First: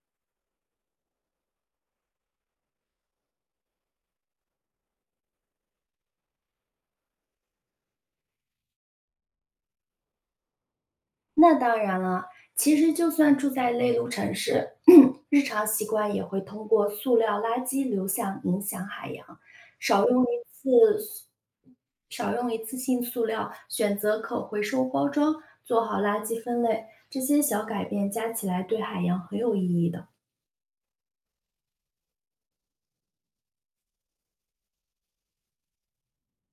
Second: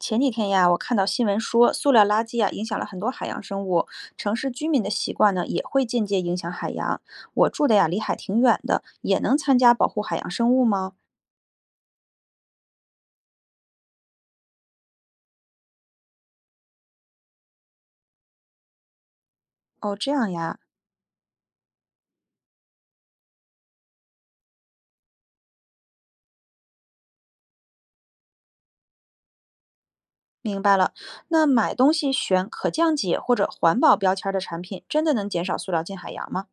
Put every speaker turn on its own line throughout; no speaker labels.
前几天呀，我看到新闻说，塑料垃圾啊影响了很多海洋生物，城市居民的习惯呢也会间接影响海洋。我住的呀离海挺远的，也能参加保护海洋生物吗？
那当然了，其实就算住在内陆城市，日常习惯也会通过塑料垃圾流向影响海洋。
哦，
少
这
用
样
一
呀，
次塑少用一次性塑料，选择可回收包装，做好垃圾分类，这些小改变加起来对海洋很有意义的。
明白了。那买东西选可降解或者环保标签儿的产品，真的能减少塑料进海洋吗？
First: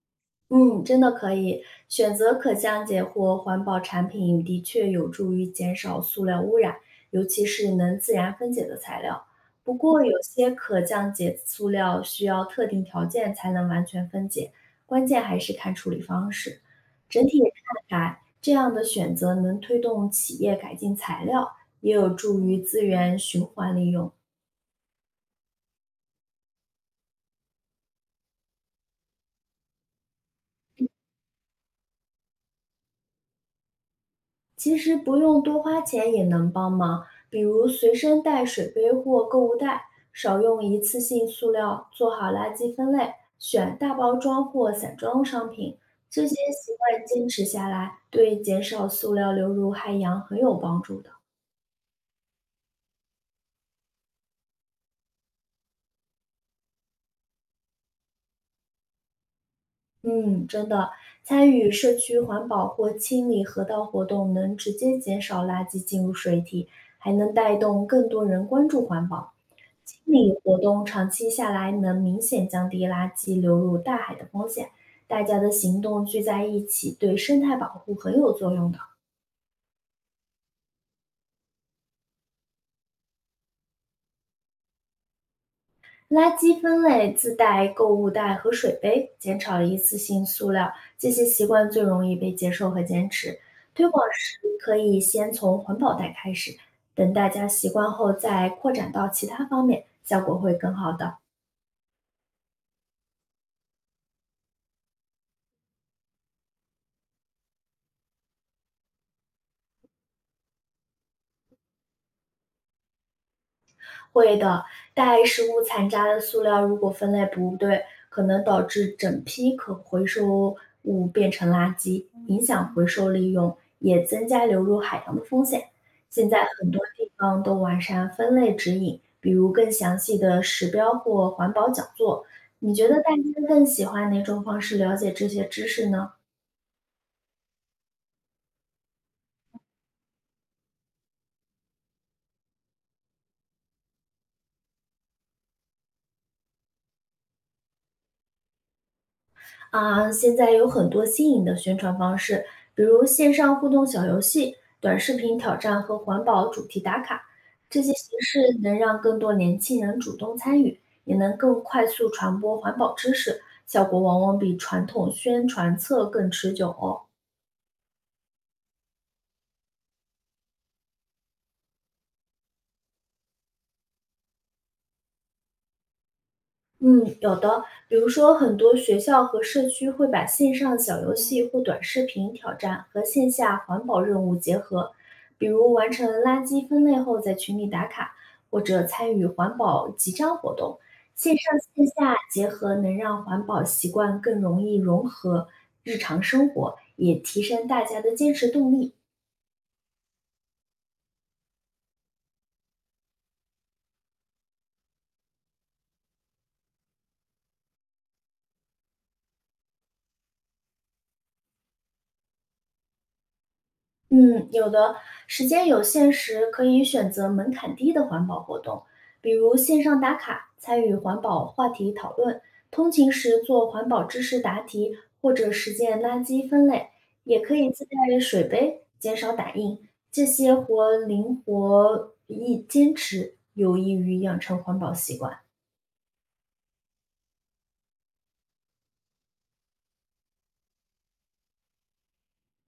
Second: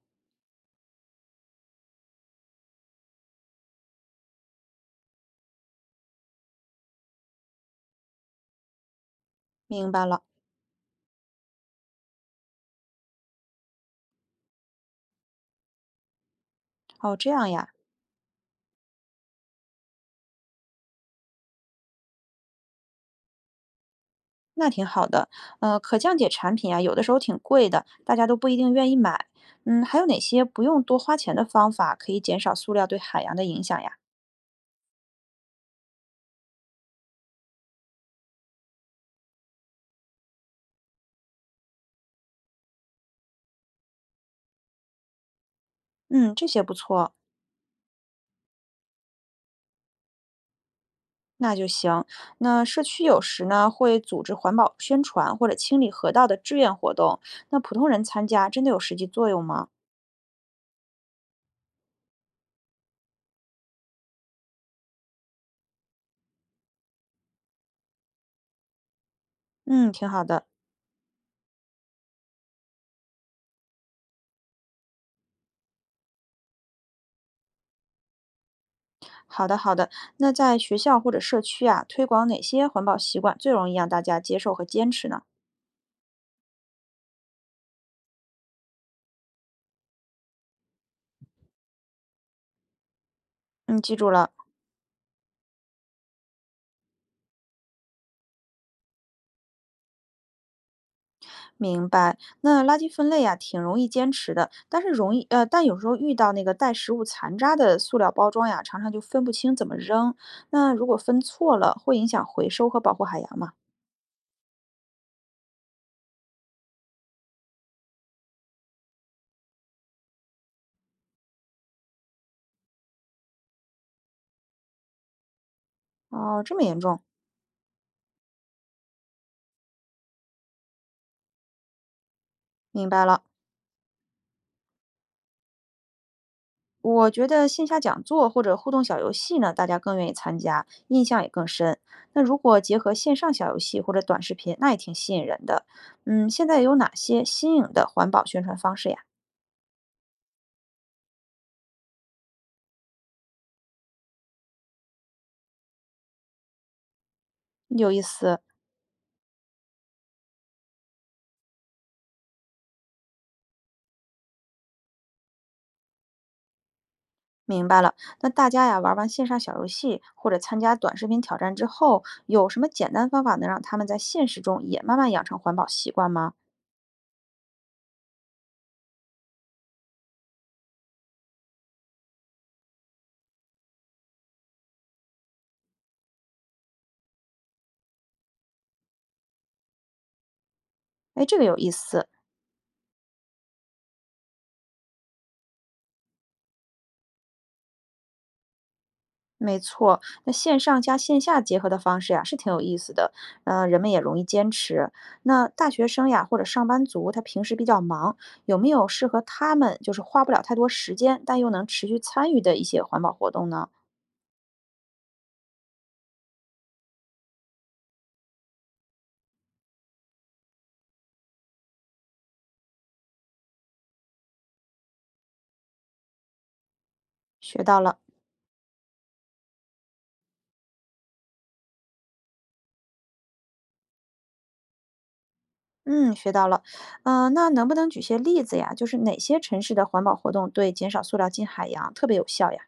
嗯，真的可以选择可降解或环保产品，的确有助于减少塑料污染，尤其是能自然分解的材料。不
明
过，
白
有
了。
些可降解塑料需要特定条件才能完全分解，关键还是看处理方式。
哦，
整
这
体
样呀。
看来，这样的选择能推动企业改进材料，也有助于资源循环利用。
那挺好的，可降解产品啊，有的时候挺贵的，大家都不一定愿意买。嗯，还有哪些不用多花钱的方法可以减少塑料对海洋的影响呀？
其实不用多花钱也能帮忙，比如随身带水杯或购物袋，少用一次性塑料，做好垃圾分类，选大包装或散装商品。这些
嗯，这些
习
不
惯
错，
坚持下来，对减少塑料流入海洋很有帮助的。
那就行。那社区有时呢会组织环保宣传或者清理河道的志愿活动，那普通人参加真的有实际作用吗？
嗯，真的，参与社区环保或清理河道活动，能直接减少垃圾进入水体，还能带动更多人关注环保。
嗯，
清
挺好
理
的。
活动长期下来能明显降低垃圾流入大海的风险，大家的行动聚在一起，对生态保护很有作用的。
好的，好的。那在学校或者社区啊，推广哪些环保习惯最容易让大家接受和坚持呢？
垃圾分类、自带购物袋和水杯，减少了一次性塑料，这些习惯最容易被接受和坚持。
嗯，
推
记
广
住了。
时可以先从环保袋开始，等大家习惯后再扩展到其他方面，效果会更好的。
明白，那垃圾分类呀，挺容易坚持的，但是容易但有时候遇到那个带食物残渣的塑料包装呀，常常就分不清怎么扔。那如果分错了，会影响回收和保护海洋吗？
会的，带食物残渣的塑料如果分类不对，可能导致整批可回收物变成垃圾，影响回收利用，也增加流入海洋的风险。现
哦，
在
这么
很
严
多
重，
地方都完善分类指引，比如更详细的时标或环保讲座。你觉
明
得
白
大
了。
家更喜欢哪种方式了解这些知识呢？
我觉得线下讲座或者互动小游戏呢，大家更愿意参加，印象也更深。那如果结合线上小游戏或者短视频，那也挺吸引人的。嗯，现在有哪些新颖的环保宣传方式呀？
啊，现在有很多新颖的宣传方式，比如线上互动小游戏、短视频挑战和环保主题打卡，这些
有意
形式
思。
能让更多年轻人主动参与，也能更快速传播环保知识，效果往往比传统宣传册更持久哦。
明白了，那大家呀玩完线上小游戏或者参加短视频挑战之后，有什么简单方法能让他们在现实中也慢慢养成环保习惯吗？
嗯，有的，比如说很多学校和社区会把线上小游戏或短视频挑战和线下环保任务结合，比如完成垃圾分类后在群里打卡，或者参与环保集章活动。
哎，
线
这个
上
有意
线
思。
下结合能让环保习惯更容易融合日常生活，也提升大家的坚持动力。
没错，那线上加线下结合的方式呀是挺有意思的，嗯、人们也容易坚持。那大学生呀或者上班族，他平时比较忙，有没有适合他们就是花不了太多时间，但又能持续参与的一些环保活动呢？
嗯，有的，时间有限时，可以选择门槛低的环保活动，比如线上打卡，参与环保话题讨论，通勤时做环保知识答题，或者实践垃圾分类，也可
学
以
到
自
了。
带水杯，减少打印。这些活灵活易坚持，有益于养成环保习惯。
嗯，学到了。嗯，那能不能举些例子呀？就是哪些城市的环保活动对减少塑料进海洋特别有效呀？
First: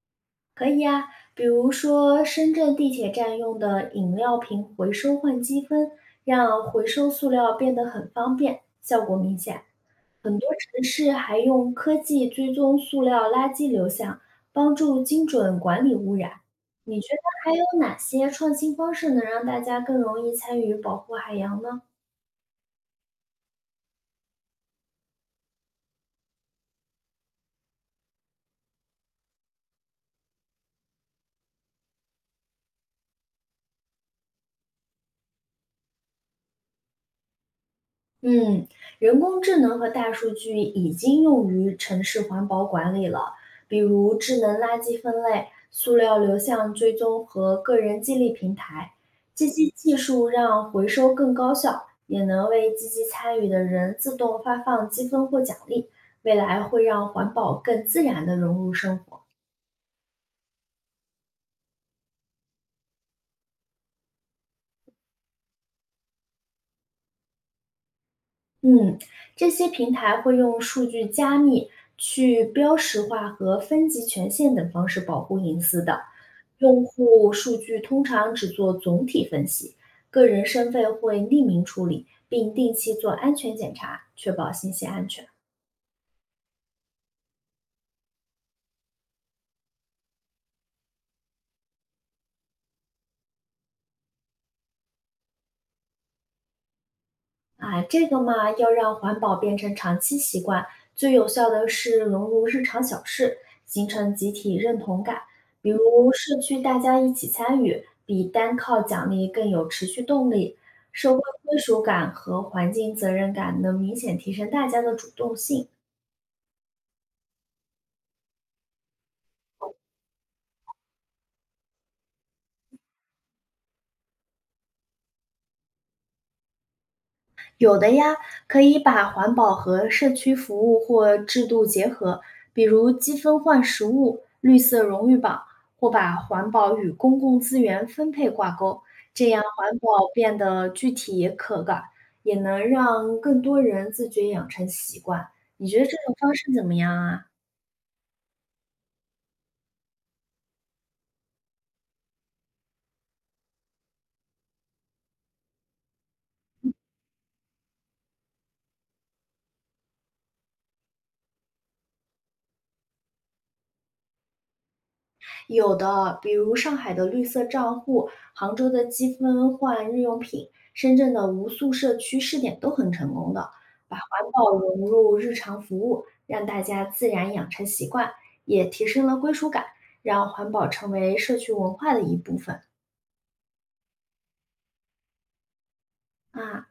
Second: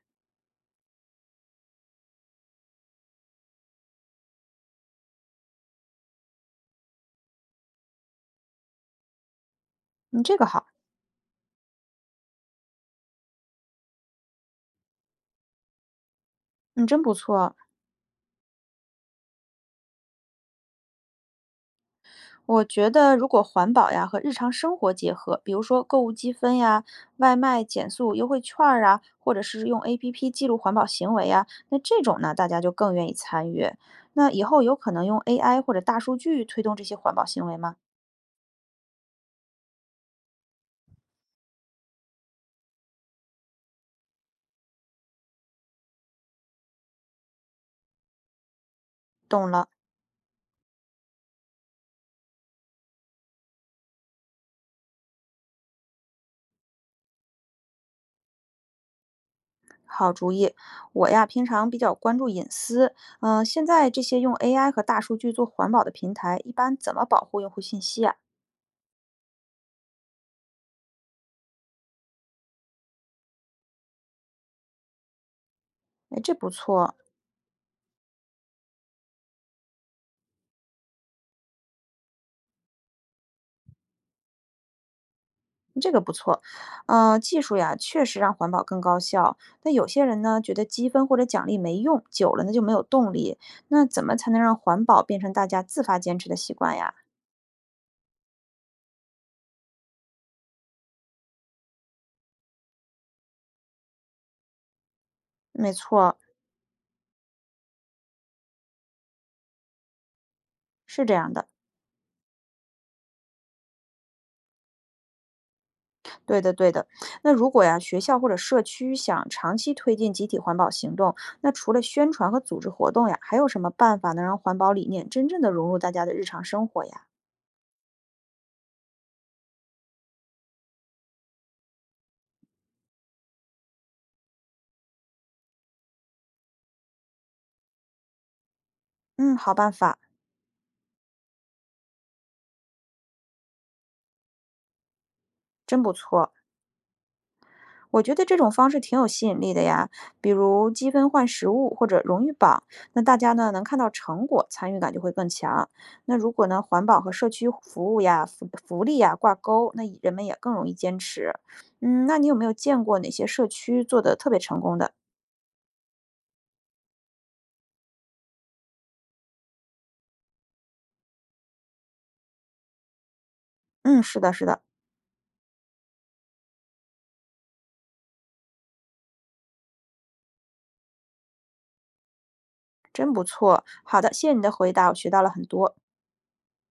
可以啊，比如说深圳地铁站用的饮料瓶回收换积分，让回收塑料变得很方便，效果明显。
嗯，
很
这个
多
好，
城市还用科技追踪塑料垃圾流向，帮助精准管理污染。
嗯，
你
真
觉
不
得还
错。
有哪些创新方式能让大家更容易参与保护海洋呢？
我觉得如果环保呀和日常生活结合，比如说购物积分呀、外卖减速优惠券儿啊，或者是用 APP 记录环保行为呀，那这种呢，大家就更愿意参与。那以后有可能用 AI 或者大数据推动这些环保行为吗？
嗯，人工智能和大数据已经用于城市环保管理了，比如智能垃圾分类、塑料流向追踪和个人激励平台。这
懂
些
了。
技术让回收更高效，也能为积极参与的人自动发放积分或奖励。未来会让环保更自然地融入生活。
好主意，我呀平常比较关注隐私，嗯、现在这些用 AI 和大数据做环保的平台，一般怎么保护用户信息啊？
嗯，这些平台会用数据加密、去标识化和分级权限等方式保护隐私的。
哎，这不
用
错，
户数据通常只做总体分析，个人身份会匿名处理，并定期做安全检查，确保信息安全。
这个不错，嗯、技术呀确实让环保更高效，但有些人呢觉得积分或者奖励没用，久了呢就没有动力。那怎么才能让环保变成大家自发坚持的习惯呀？
啊，这个嘛，要让环保变成长期习惯，最有效的是融入日常小事，形成集体认同感。比
没
如
错，
社区大家一起参与，比单靠奖励更有持续动力。
是
社
这
会
样的。
归属感和环境责任感能明显提升大家的主动性。
对的，对的。那如果呀，学校或者社区想长期推进集体环保行动，那除了宣传和组织活动呀，还有什么办法能让环保理念真正的融入大家的日常生活呀？
有的呀，可以把环保和社区服务或制度结合，比如积分换实物、绿色荣誉榜，或把环保与公共资源分配挂钩，这
嗯，
样
好办
环保
法，
变得具体也可感，也能让更多人自觉养成习惯。你觉
真
得这
不
种
错。
方式怎么样啊？
我觉得这种方式挺有吸引力的呀，比如积分换实物或者荣誉榜，那大家呢能看到成果，参与感就会更强。那如果呢环保和社区服务呀、福利呀挂钩，那人们也更容易坚持。嗯，那你有没有见过哪些社区做的特别成功的？
有的，比如上海的绿色账户、杭州的积分换日用品、深圳的无塑社区试点都很成功的，把
嗯，是
环
的，是
保
的，
融入日常服务，让大家自然养成习惯，也提升了归属感，让环保成为社区文化的一部分
真不错。好的，谢谢你的回答，我学到了很多。
啊。